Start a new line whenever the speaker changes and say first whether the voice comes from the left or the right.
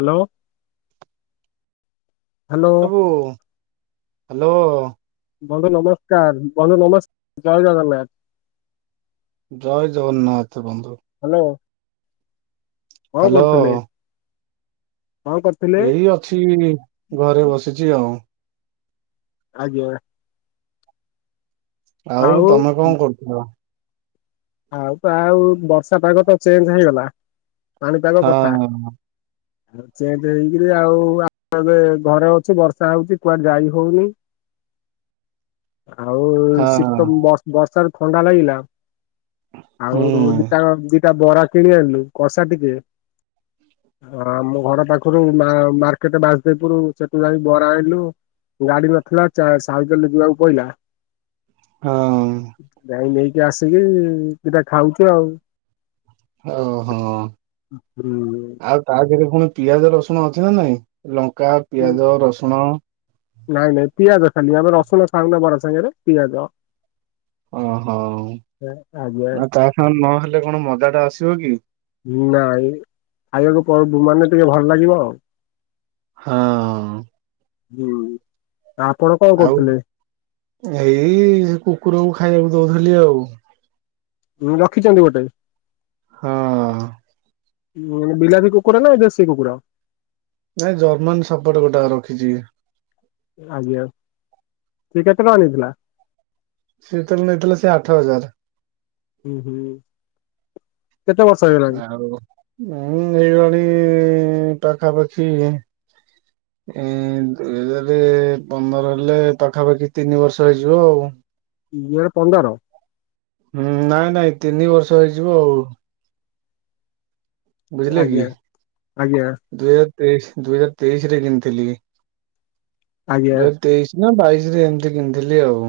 left: Hello.
right: ଦାସବାବୁ hello
left: ବନ୍ଧୁ ନମସ୍କାର ବନ୍ଧୁ ନମସ୍କାର ଜୟ ଜଗନ୍ନାଥ।
right: ଜୟ ଜଗନ୍ନାଥ ବନ୍ଧୁ।
left: ହ୍ୟାଲୋ। କଣ
right: ହ୍ୟାଲୋ।
left: କରୁଥିଲେ? କଣ କରୁଥିଲେ
right: ଏଇ ଅଛି ଘରେ ବସିଛି ଆଉ।
left: ଆଜ୍ଞ।
right: ଆଉ ତମେ କଣ କରୁଚ?
left: ଆଉ ତ ଆଉ ବର୍ଷା ପାଗ ତ ଚେଞ୍ଜ ହେଇଗଲା ପାଣିପାଗ କଥା
right: ହଁ
left: [inaudible] ଚେଞ୍ଜ ହେଇକରି ଆଉ ଏବେ ଘରେ ଅଛି ବର୍ଷା ହଉଚି କୁଆଡେ ଯାଇ ହଉନି ଆଉ ଉ
right: ହଁ
left: ଶୀତ ବର୍ଷାରୁ ଥଣ୍ଡା ଲାଗିଲା
right: ହୁଁ
left: ଆଉ ଦିଟା ଦିଟା ବରା କିଣି ଆଣିଲୁ କଷା ଟିକେ ହଁ ଆମ ଘର ପାଖରୁ ମାର୍କେଟ ବାସଦେବପୁର ସେଠୁ ଯାଇ ବରା ଆଣିଲୁ ଗାଡି ନଥିଲା ଚା ସାଇକେଲ ରେ ଯିବାକୁ ପଇଲା
right: ହଁ ଅଁ।
left: ଯାଇଁ ନେଇକି ଆସିକି ଦଟା ଖାଉଚୁ ଆଉ।
right: ହଉ ହଁ
left: ହୁଁ।
right: ଆଉ ତା ଦେହରେ ଫୁଣି ପିଆଜ ରସୁଣ ଅଛି ନା ନାଇଁ ଲଙ୍କା ପିଆଜ ରସୁଣ
left: ନାଇଁ ନାଇଁ ପିଆଜ ଖାଲି ଆମେ ରସୁଣ ଖାଉନେ ବରା ସାଙ୍ଗରେ ପିଆଜ
right: ଓହୋ
left: ଆଜ୍ଞା
right: ଆ ତା ସାଙ୍ଗ ନହେଲେ କଣ ମଜା ଟା ଆସିବ କି।
left: ନାଇଁ ଖାଇବାକୁ ପ ମାନେ ଟିକେ ଭଲ ଲାଗିବ ଆଉ।
right: ହଁ ଅଁ
left: ହୁଁ ଆପଣ କଣ
right: ଆଉ
left: କରୁଥିଲେ?
right: ଏଇ ସେ କୁକୁରକୁ ଖାଇବାକୁ ଦଉଥିଲି ଆଉ।
left: ହୁଁ ରଖିଛନ୍ତି ଗୋଟେ?
right: ହଁ ଅଁ
left: ଉଁ ବିଲାତି କୁକୁର ନା ଦେଶୀ କୁକୁର?
right: ନାଇଁ ଜର୍ମାନ [unintelligible] ଗୋଟାଏ ରଖିଛି।
left: ଆଜ୍ଞା ସେଏ କେତେ ଟଙ୍କା ନେଇଥିଲା?
right: ସେତେବେଳେ ନେଇଥିଲା ସେ ଆଠ ହଜାର।
left: ହୁଁ ହୁଁ। କେତେ ବର୍ଷ ହେଇ?
right: ଆଉ ମୁଁ ଏଇଭଳି ଇ ପାଖାପାଖି
left: [unintelligible]
right: ଏଁ ଦୁଇ ହଜାର ପନ୍ଦର ହେଲେ ପାଖାପାଖି ତିନି ବର୍ଷ ହେଇଯିବ ଆଉ।
left: ଦୁଇହଜାରେ ପନ୍ଦର।
right: ହୁଁ ନାଇଁ ନାଇଁ ତିନି ବର୍ଷ ହେଇଯିବ ଆଉ। ବୁଝିଲେକି।
left: ଆଜ୍ଞା ଆଜ୍ଞା
right: ଦୁଇ ହଜାର ତେଇସି ଦୁଇ ହଜାର ତେଇଶି ରେ କିଣିଥିଲି
left: ଆଜ୍ଞା।
right: ଦୁଇ ତେଇଶି ନା ବାଇଶ ରେ ଏମିତି କିଣିଥିଲି ଆଉ।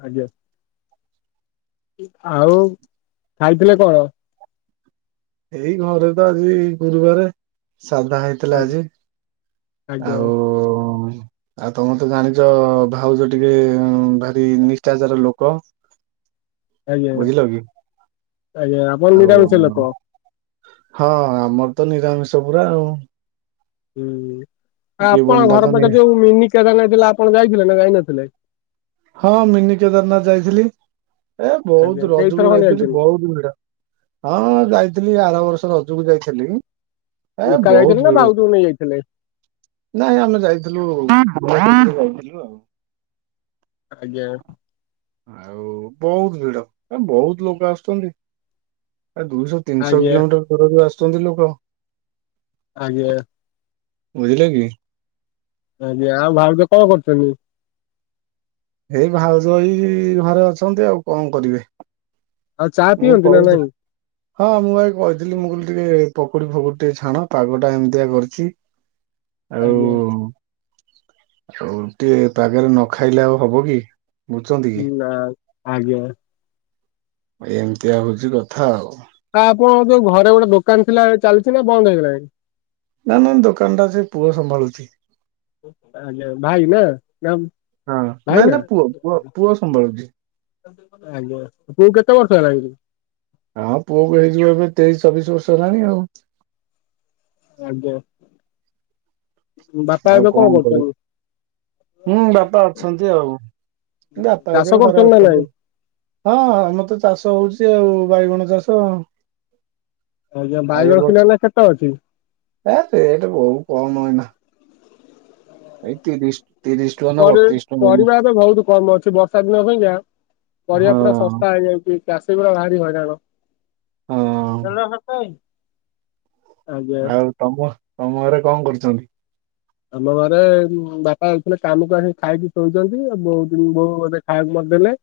left: ଆଜ୍ଞା। ଆଉ ଖାଇଥିଲେ କଣ?
right: ଏଇ ଘରେ ତ ଆଜି ଗୁରୁବାର ସାଧା ହେଇ ଥିଲା
left: ଆଜ୍ଞା
right: ଆଜି
left: ଆଜ୍ଞା
right: ଆଉ ଆଉ ତମେ ତେ ଜାଣିଛ ଭାଉଛ ଟିକେ ଭାରି ନିଷ୍ଠାଚାର ଲୋକ
left: ଆଜ୍ଞା
right: ବୁଝିଲକି
left: ଆଜ୍ଞା ଆପଣ
right: ଆଉ
left: ନିରାମିଷ ଲୋକ
right: ହଁ ଆମର ତ ନିରାମିଷ ପୁରା ଆଉ।
left: ହୁଁ ଆ ଆପଣଙ୍କ
right: ଜୀବନଟା ତ
left: ଘର
right: ନି
left: ପାଖେ ଯୋଉ ମିନିକେଦାରନାଥ ହେଇଥିଲା ଆପଣ ଯାଇଥିଲେ ନା ଯାଇନଥିଲେ?
right: ହଁ ମିନିକେଦାରନାଥ ଯାଇଥିଲି ଏ
left: ଆଜ୍ଞା
right: ବହୁତ ର
left: କେଇଥର
right: ରଜକୁ
left: ଖଣ୍ଡେ
right: ଯାଇଥିଲି
left: ଯାଇଛନ୍ତି
right: ବହୁତ ଭିଡ। ହଁ ଯାଇଥିଲି ଆର ବର୍ଷ ରଜକୁ ଯାଇଥିଲି। ଏ
left: ଏକା
right: ବହୁତ
left: ଯାଇଥିଲେ ନା
right: ଭିଡ
left: ଭାଉଜ ଙ୍କୁ
right: ଥିଲା।
left: ନେଇ ଯାଇଥିଲେ?
right: ନାଇଁ ଆମେ ଯାଇଥିଲୁ [unintelligible] ଯାଇଥିଲୁ ଆଉ।
left: ଆଜ୍ଞା।
right: ଆଉ ବହୁତ୍ ଭିଡ ଏ ବହୁତ୍ ଲୋକ ଆସୁଛନ୍ତି। ଏ ଦୁଇଶ ତିନିଶ
left: ଆଜ୍ଞା
right: କିଲୋମିଟର୍ ଦୂରରୁ ଆସୁଛନ୍ତି ଲୋକ।
left: ଆଗିଆ।
right: ବୁଝିଲେ କି।
left: ଆଜ୍ଞା ଆଉ ଭାଉଜ କଣ କରୁଛନ୍ତି?
right: ଏଇ ଭାଉଜ ଏଇ ଘରେ ଅଛନ୍ତି ଆଉ କଣ କରିବେ?
left: ଆଉ ଚା
right: ମୁଁ
left: ପିଅନ୍ତି ନା
right: କହୁଥି
left: ନାଇଁ?
right: ହଁ ମୁଁ ଏଇ ବଇଥିଲି ମୁଁ କହିଲି ଟିକେ ପକୁଡି ଫକୁଡି ଟିକେ ଛାଣ ପାଗ ଟା ଏମିତିଆ କରିଛି ଆଉ
left: ଆଜ୍ଞା
right: ଆଉ ଏମିତି ପାଗରେ ନ ଖାଇଲେ ଆଉ ହବ କି? ବୁଝୁଛନ୍ତି କି
left: ନାଁ ଆଜ୍ଞା।
right: ଏମିତିଆ ହଉଚି କଥା ଆଉ।
left: ଆ ଆପଣଙ୍କ ଯୋଉ ଘରେ ଗୋଟେ ଦୋକାନ୍ ଥିଲା ଚାଲିଚି ନା ବନ୍ଦ ହେଇଗଥିଲାଣି?
right: ନାଁ ନାଁ ଦୋକାନ୍ ଟା ସେ ପୁଅ ସମ୍ଭାଳୁଛି।
left: ଆଜ୍ଞା ଭାଇ ନା ନା
right: ହଁ ନାଇଁ
left: ଭାଇ ନା।
right: ପୁଅ ପୁଅ ପୁଅ ସମ୍ଭାଳୁଛି।
left: ଆଜ୍ଞା ପୁଅକୁ କେତେ ବର୍ଷ ହେଲାଣି?
right: ହଁ ପୁଅ କୁ ହେଇଯିବ ଏବେ ତେଇଶ୍ ଚବିଶି ବର୍ଷ ହେଲାଣି ଆଉ।
left: ଆଜ୍ଞା ବାପା
right: ଆଉ
left: ଏବେ କଣ
right: କରିବୁ।
left: କରୁଛନ୍ତି?
right: ହୁଁ ବାପା ଅଛନ୍ତି ଆଉ ବାପା
left: ଚାଷ
right: ଏବେ ଘରେ
left: କରୁଛନ୍ତି ନା ନାଇଁ?
right: ଅଛନ୍ତି। ହଁ ଆମର ତ ଚାଷ ହଉଚି ଆଉ ବାଇଗଣ ଚାଷ।
left: ଆଜ୍ଞା
right: ଏ
left: ବାଇଗଣ
right: ବର୍ଷ
left: କିଲ ଏବେ କେତେ ଅଛି?
right: ଏ ସେଟ୍ ବୋହୁ କମ ଏନା। ଏଇ ତିରିଶ୍ ତିରିଶ୍
left: ପରି ପରିବା ଏବେ ବୋହୁତ୍ କମ ଅଛି। ବର୍ଷା ଦିନ ପାଇଁ କା
right: ହଁ
left: ପରିବା ପୁରା ଶସ୍ ତା ହେଇଯାଉଛି ଚାଷୀ ଗୁରା ଭାରି ହଇରାଣ।
right: ହଁ।
left: [unintelligible]
right: ଆଉ ତମ ତମ ଘରେ କଣ କରୁଚନ୍ତି?
left: ଆମ ଘରେ ବାପା ଯାଇଥିଲେ କାମକୁ ଆସି ଖାଇକି ଶୋଇଛନ୍ତି। ଆଉ ବୋଉ ଏବେ ଖାୟାକୁ ମତେ ଦେଲେ।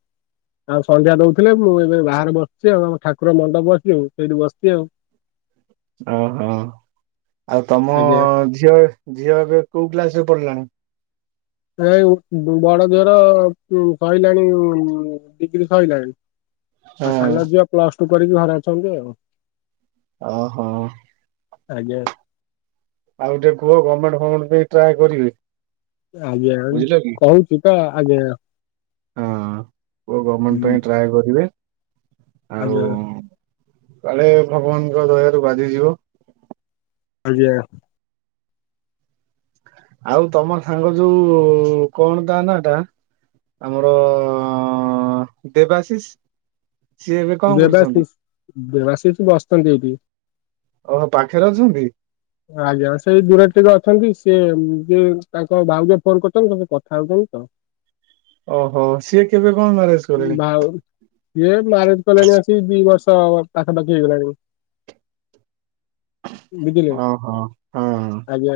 left: ଆଉ ସନ୍ଧ୍ୟା ଦଉଥିଲେ ମୁଁ ଏବେ ବାହାରେ ବସିଛି ଆଉ ଆମ ଠାକୁର ମଣ୍ଡପ ବସିଛିି ସେଇଠି ବସିଛି ଆଉ।
right: ଅହ ଆଉ ତମ
left: ଆଜ୍ଞା
right: ଝିଅ ଝିଅ ଏବେ କୋଉ କ୍ଲାସ ରେ ପଢ଼ିଲାଣି?
left: ଏ ବଡ ଝିଅ ର ସଇଲାଣି ଉଁ ଡିଗ୍ରୀ ସଇଲାଣି। ଆଉ
right: ହଁ
left: ସାନ ଝିବ ପ୍ଲସ୍ ଟୁ କରିକି ଘରେ ଅଛନ୍ତି ଆଉ।
right: ଅହ।
left: ଆଜ୍ଞା।
right: ଆଉ ଟିକେ କୁହ ଗମେଣ୍ଟ ଫମେଣ୍ଟ ପାଇଁ ଟ୍ରାଏ କରିବେ।
left: ଆଜ୍ଞା
right: ବୁଝିଲ କି?
left: କହୁଚୁ ତ ଆଜ୍ଞା।
right: ହଁ କୁଅ ଗମେଣ୍ଟ ପାଇଁ ଟ୍ରାଏ କରିବେ ଆଉ
left: ଆଜ୍ଞା
right: କାଳେ ଭଗବାନ୍ ଙ୍କ ଦୟାରୁୁ ବାଜିଯିବ।
left: ଆଜ୍ଞା।
right: ଆଉ ତମର୍ ସାଙ୍ଗ ଯୋଉ କଣ୍ ତା ନା ଟା? ଆମର ଅ ଦେବାଶିଷ୍।
left: ଦେବାଶିଷ୍ ଦେବାଶିଷ୍ ବସ୍ତାନ୍ତି ଏଟି।
right: ଓହୋ ପାଖରେ ଅଛନ୍ତି।
left: [inaudible] ଆଜ୍ଞା ସେଇ ଦୂରରେ ଟିକେ ଅଛନ୍ତି ସିଏ ଯିଏ ତାଙ୍କ ଭାଉଜ ଫୋନ କରୁଛନ୍ତି ତ ସେ କଥା ହଉଛନ୍ତି। [inaudible]
right: ଓହୋ ସିଏ କେବେ କଣ ମ୍ୟାରେଜ କଲେଣି?
left: ଭାଉ ସିଏ ମ୍ୟାରେଜ କଲେଣି ଆସି ଦି ବର୍ଷ ପାଖାପାଖି ହେଇଗଲାଣି। ବୁଝିଲେ।
right: ଓହୋ ହଁ
left: ଆଜ୍ଞା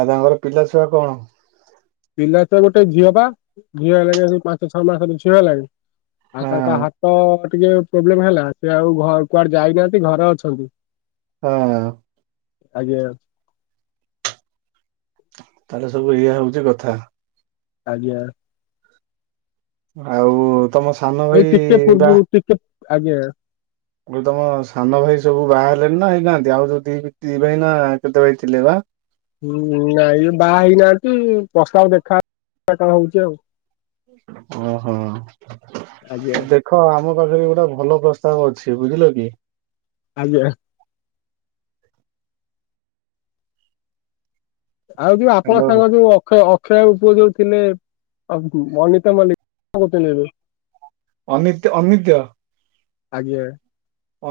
right: ଆଉ ତାଙ୍କର ପିଲାଛୁଆ କଣ?
left: ପିଲା ଛୁଆ ଗୋଟେ ଝିଅ ବା ଝିଅ ହେଲାଣି ସେଇ ପାଞ୍ଚ ଛଅ ମାସ ର ଝିଅ ହେଲାଣି। ଆଉ ତାଙ୍କ
right: ହଁ
left: ହାତ ଟିକେ ପ୍ରୋବ୍ଲେମ ହେଲା। ସେ ଆଉ ଘ କୁଆଡେ ଯାଇନାହାନ୍ତି ଘରେ ଅଛନ୍ତି।
right: ହଁ।
left: ଆଜ୍ଞା।
right: ତାହେଲେ ସବୁ ଇଆ ହଉଚ କଥା।
left: ଆଜ୍ଞା।
right: ଆଉ ତମ ସାନ ଭାଇ ବା
left: ଚୁପ୍ ଚୁପ୍। ଆଜ୍ଞା।
right: ଆ ତମ ସାନ ଭାଇ ସବୁ ବାହାହେଲେଣି ନା ହେଇନାହାନ୍ତି ଆଉ ଯଦି ଦି ଭାଇ ନା କେତେ ଭାଇ ଥିଲେ ବା?
left: ହୁଁ ନାଇଁ ଏଇ ବାହା ହେଇନାହାନ୍ତି। ପ୍ରସ୍ତାବ ଦେଖା କଣ ହଉଛି ଆଉ।
right: ଓହୋ।
left: ଆଜ୍ଞା
right: ଦେ ଦେଖ ଆମ ପାଖରେ ଗୋଟେ ଭଲ ପ୍ରସ୍ତାବ ଅଛି। ବୁଝିଲ କି?
left: ଆଜ୍ଞା। ଆଉ ଯୋଉ ଆପଣଙ୍କ
right: ହ୍ୟାଲୋ
left: ସାଙ୍ଗ ଯୋଉ ଅ ଅକ୍ଷୟ ଅକ୍ଷୟ ବାବୁ ପୁଅ ଯୋଉ ଥିଲେ ଅନନିତା ମଲ୍ଲିକ କଣ କରୁଛନ୍ତି ଏବେ?
right: ଅନିତ ଅମିତ୍ୟ।
left: ଆଜ୍ଞା।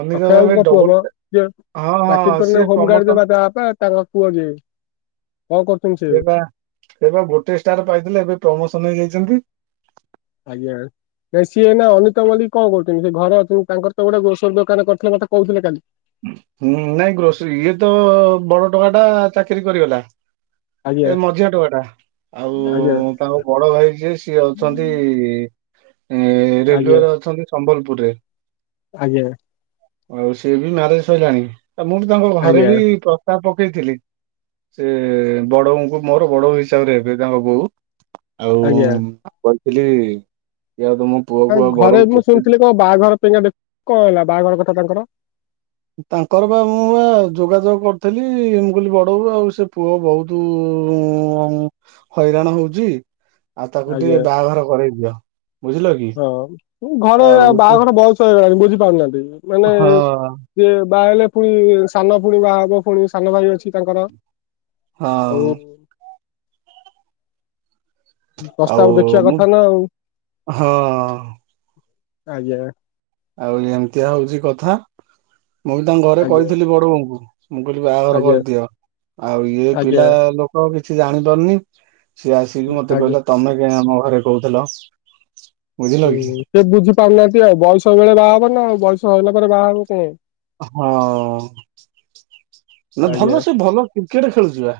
right: ଅନିତ୍ୟ
left: ଅକ୍ଷୟ
right: ଭାଇ
left: ବାବୁଙ୍କ
right: ଡବଲ
left: ପୁଅମ ଯିଏ
right: ହଁ
left: ଚାକିର
right: ହଁ
left: କରି ନ
right: ସିଏ
left: ହୋମ ଗାର୍ଡ ଯିଏ
right: ପ୍ରମୋସନ
left: ଯାହା ବାପା ତାଙ୍କ ପୁଅ ଯେ କଣ କରୁଛି?
right: ଏ ଏବେ ଗୋଟେ ଷ୍ଟାର ପାଇଥିଲେ ଏବେ ପ୍ରମୋସନ ହେଇଯାଇଛନ୍ତି।
left: ଆଜ୍ଞା। ନାଇ ସିଏ ନା ଅନିତା ମଲିକ୍ କଣ କରୁଛନ୍ତି? ସେ ଘର ଅଛନ୍ତି ତାଙ୍କର ତ ଗୋଟେ ଗ୍ରୋସରୀ ଦୋକାନ କରିଥିଲେ ମତେ କହୁଥିଲେ କାଲି।
right: ହଁ ନାଇଁ ଗ୍ରୋସରୀ ଇଏ ତ ବଡ ଟୋକା ଟା ଚାକିରୀ କରିଗଲା।
left: ଆଜ୍ଞା
right: ଏଇ ମଝିଆ ଟୋକା ଟା ଆଉ
left: ଆଜ୍ଞା
right: ତାଙ୍କ ବଡ ଭାଇ ଯିଏ ସିଏ ଅଛନ୍ତି ଏ
left: ଆଜ୍ଞା
right: ରେଲୱେରେ ଅଛନ୍ତି ସମ୍ବଲପୁରରେ।
left: ଆଜ୍ଞା।
right: ଆଉ ସିଏ ବି ମ୍ୟାରେଜ ସଇଲାଣି। ଆ ମୁଁ ବି ତାଙ୍କ ଘରେ
left: ଆଜ୍ଞା
right: ବି ପ୍ର ପ୍ରସ୍ତାବ ପକେଇଥିଲି। ସେ ବଡବୋଉ ଙ୍କୁ ମୋର ବଡବୋଉ ହିସାବରେ ହେବେ ତାଙ୍କ ବୋଉ। ଆଉ
left: ଆଜ୍ଞା
right: କହିଥିଲି ଏ ଆଉ ତମକୁ
left: ଆ ଘରେ ମୁଁ ଶୁଣିଥିଲି କଣ ବାହାଘର ପାଇଁକା କଣ ହେଲା ବାହାଘର କଥା ତାଙ୍କର?
right: ତାଙ୍କର ବା ମୁଁ ବା ଯୋଗାଯୋଗ କରିଥିଲି। ମୁଁ କହିଁଲି ବଡବୋଉ ଆଉ ସେ ପୁଅ ବହୁତ ତୁ ହଇରାଣ ହଉଛି। ଆଉ ତାକୁ
left: ଆଜ୍ଞା
right: ଟିକେ ବାହାଘର କରେଇଦିଅ। ବୁଝିଲ କି ଆଉ
left: ହଇରାଣ ବୁଝିପାରୁନାହାନ୍ତି ମାନେ
right: ହଁ
left: ସେ ବାହା ହେଲେ ପୁଣି ସାନ ପୁଣି ବାହା ହବ ପୁଣି ସାନ ଭାଇ ଅଛି ତାଙ୍କର।
right: ହଁ।
left: ଆଉ
right: ଆଉ
left: ପ୍ରସ୍ତାବ ଦେଖିବା
right: ମୁଁ
left: କଥା ନା ଆଉ
right: ହଁ
left: ଆଜ୍ଞା।
right: ଆଉ ଏମିତିଆ ହଉଛି କଥା ମୁଁ ବି ତାଙ୍କ ଘରେ
left: ଆଜ୍ଞା
right: କହିଥିଲି ବଡ ବୋଉଙ୍କୁ। ମୁଁ କହିଲି ବାହାଘର
left: ଆଜ୍ଞା
right: କରିଦିଅ ଆଉ ଇଏ
left: ଆଜ୍ଞା।
right: ପିଲା ଲୋକ କିଛି ଜାଣିପାରୁନି। ସିଏ ଆସିକି ମତେ
left: ଆଜ୍ଞା
right: କହିଲା ତମେ କାଇଁ ଆମ ଘରେ କହୁଥିଲ। ବୁଝିଲ
left: ହୁଁ
right: କି
left: ସେ ବୁଝି ପାରୁନାହାନ୍ତି ଆଉ ବୟସ ବେଳେ ବାହାହବ ନା ଆଉ ବୟସ ହେଇଲା ପରେ ବାହାହବ କାଇଁ।
right: ହଁ। ନା
left: ଆଜ୍ଞା
right: ଭଲ ସେ ଭଲ କ୍ରିକେଟ ଖେଳୁଛି ବା।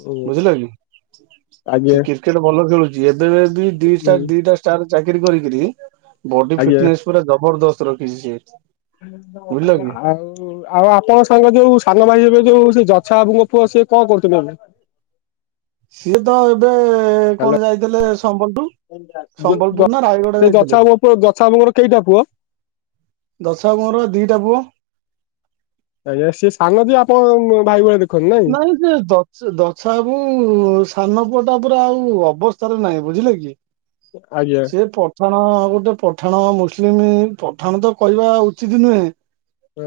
left: ଉଁ
right: ବୁଝିଲ କିି ସେ
left: ଆଜ୍ଞା
right: କୀର୍ କ୍ରିକେଟ ଭଲ ଖେଳୁଛି ଏବେ ବି ଦି ଦିଟା
left: ଉଁ
right: ଦି ଟା ଷ୍ଟାର ଚାକିରି କରିକରି ବଡି
left: ଆଜ୍ଞା
right: ଫିଟନେସ୍ ପୁରା ଜବରଦସ୍ତ ରଖିଛି ସିଏ। ବୁଝିଲ କି
left: ଆଉ ଓ ଆଉ ଆପଣ ସାଙ୍ଗ ଯୋଉ ସାନ ଭାଇ ଏବେ ଯୋଉ ସେ ଜଛା ବାବୁଙ୍କ ପୁଅ ସିଏ କଁ କରୁଚନ୍ତି ଏବେ?
right: ସିଏ ତ ଏବେ
left: ହ୍ୟାଲୋ
right: କଣ ଯାଇଥିଲେ ସମ୍ବଲ ଟୁ।
left: ସେ ଜଛା ବାବୁଙ୍କ ଯଛା ବାବୁଙ୍କର କେଇଟା ପୁଅ?
right: ଦଶା ବାବୁଙ୍କର ପା ଦିଟା ପୁଅ।
left: ଆଜ୍ଞା ସିଏ ସାନ ଯିଏ ଆପଣ ଭାଇ ଭଳିଆ ଦେଖନ୍ତି ନା।
right: ନାଇଁ ସେ ଦ ଦଛାବୁ ସାନ ପୁଅଟା ପୁରା ଆଉ ଅବସ୍ଥାରେ ନାହିଁ ବୁଝିଲେ କି।
left: ଆଜ୍ଞା
right: ସେ ପ ପଠାଣ ଗୋଟେ ପଠାଣ ମୁସଲିମ ପଠାଣ ତ କହିବା ଉଚିତ ନୁହେଁ।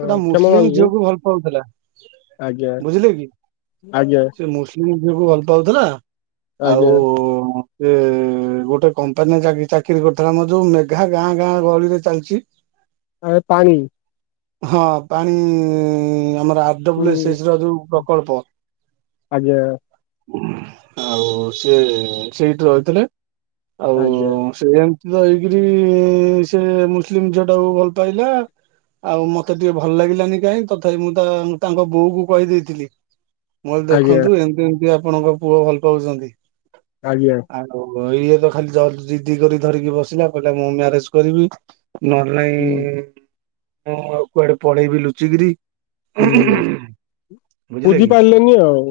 right: ଗୋଟେ
left: କ୍ଷମା
right: ମୁସଲିମ
left: ମାଗୁଛି।
right: ଝିଅକୁ ଭଲ ପାଉଥିଲା।
left: ଆଜ୍ଞା
right: ବୁଝିଲେ କି
left: ଆଜ୍ଞା।
right: ସେ ମୁସଲିମ ଝିଅକୁ ଭଲ ପାଉଥିଲା ଆଉ
left: ଆଜ୍ଞା
right: ସେ ଗୋଟେ କମ୍ପାନୀରେ ଚାକିରି କରିଥିଲା ମୋର ଯୋଉ ମେଘା ଗାଁ ଗାଁ ଗହଳିରେ ଚାଲିଛି।
left: ଆ ପାଣି।
right: ହଁ ପାଣି ଆମର
left: ହୁଁ
right: ଆରଡବ୍ଲୁ ଏସେ ଏସ ର ଯୋଉ ପ୍ରକଳ୍ପ।
left: ଆଜ୍ଞା।
right: ଆଉ ସେ ସେଇଠି ରହିଥିଲେ, ଆଉ
left: ଆଜ୍ଞା
right: ସେ ଏମିତି ତ ହେଇକରି ସେ ମୁସଲିମ ଝିଅ ଟାକୁ ଭଲ ପାଇଲା। ଆଉ ମତେ ଟିକେ ଭଲ ଲାଗିଲାନି କାଇହିଁ ତଥାପି ମୁଁ ତାଙ୍କ ବୋଉ କ କହିଦେଇଥିଲି। ମୁଁ କହିଲି
left: ଆଜ୍ଞା
right: ଦେଖନ୍ତୁ ଏମତି ଏମିତି ଆପଣଙ୍କ ପୁଅ ଭଲ ପାଉଛନ୍ତି।
left: ଆଜ୍ଞା।
right: ଆଉ ଇଏ ତ ଖାଲି ଜିଦି କରି ଧରିକି ବସିଲା କହିଲା ମୁଁ ମ୍ୟାରେଜ କରିବି। ନହେଲେ ନାଇଁ
left: ହୁଁ
right: ମୁଁ ଆଉ କୁଆଡେ ପଳେଇବି ଲୁଚିକିରି।
left: ହୁଁ।
right: ବୁଝିଲେ
left: ବୁଝି
right: କି
left: ପାରିଲେନି ଆଉ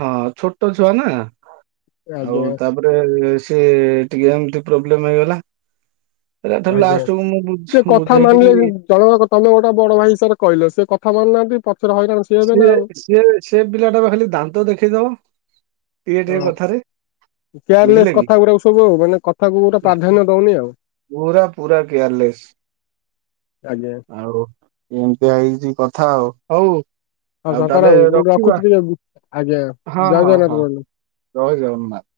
right: ହଁ ଛୋଟ ଛୁଆ ନା ଆଉ
left: ଆଜ୍ଞା
right: ତା ପରେ ସେ ଟିକେ ଏମତି ପ୍ରୋବ୍ଲେମ ହେଇଗଲା। ଏକାଥରେ ଲାଷ୍ଟକୁୁ ମୁଁ ବଝ ବୁଝେଇକିରି
left: ତମେ ଦେଖ ତମେ ଗୋଟେ ବଡ ଭାଇ ହିସାବରେ କହିଲ ସେ କଥା ମାନୁନାହାନ୍ତି ପଛରେ ହଇରାଣ ହେବେ ନା
right: ସିଏ ସି ସେ ପିଲା ଟା ବା ଖାଲି ଦାନ୍ତ ଦେଖେଇ ଦବ ଟିକେ ଟିକେ
left: ଆଉ।
right: କଥାରେ। ବୁଝିଲେ
left: କେୟାରଲେସ୍
right: କି?
left: କଥା ଗୁଡାକ ସବୁ ଏଇ ମାନେ କଥା କୁ ଗୁରା ପ୍ରାଧାନ୍ୟ ଦଉନି ଆଉ।
right: ପୁରା ପୁରା କେୟାରଲେସ।
left: ଆଜ୍ଞା।
right: ଏମିତିଆ ହେଇଛି କଥା ଆଉ ହଉ।
left: ହଁ
right: ଆଉ
left: ଶଙ୍କର
right: ତାହେଲେ
left: ବାବୁ ମୁଁ
right: ରଖିବା
left: ରଖୁଛି ଆଜ୍ଞା
right: ହଁ
left: ଜୟ
right: ହଁ ହଁ
left: ଜଗନ୍ନାଥ ବନ୍ଧୁ।
right: ଜୟ ଜଗନ୍ନାଥ।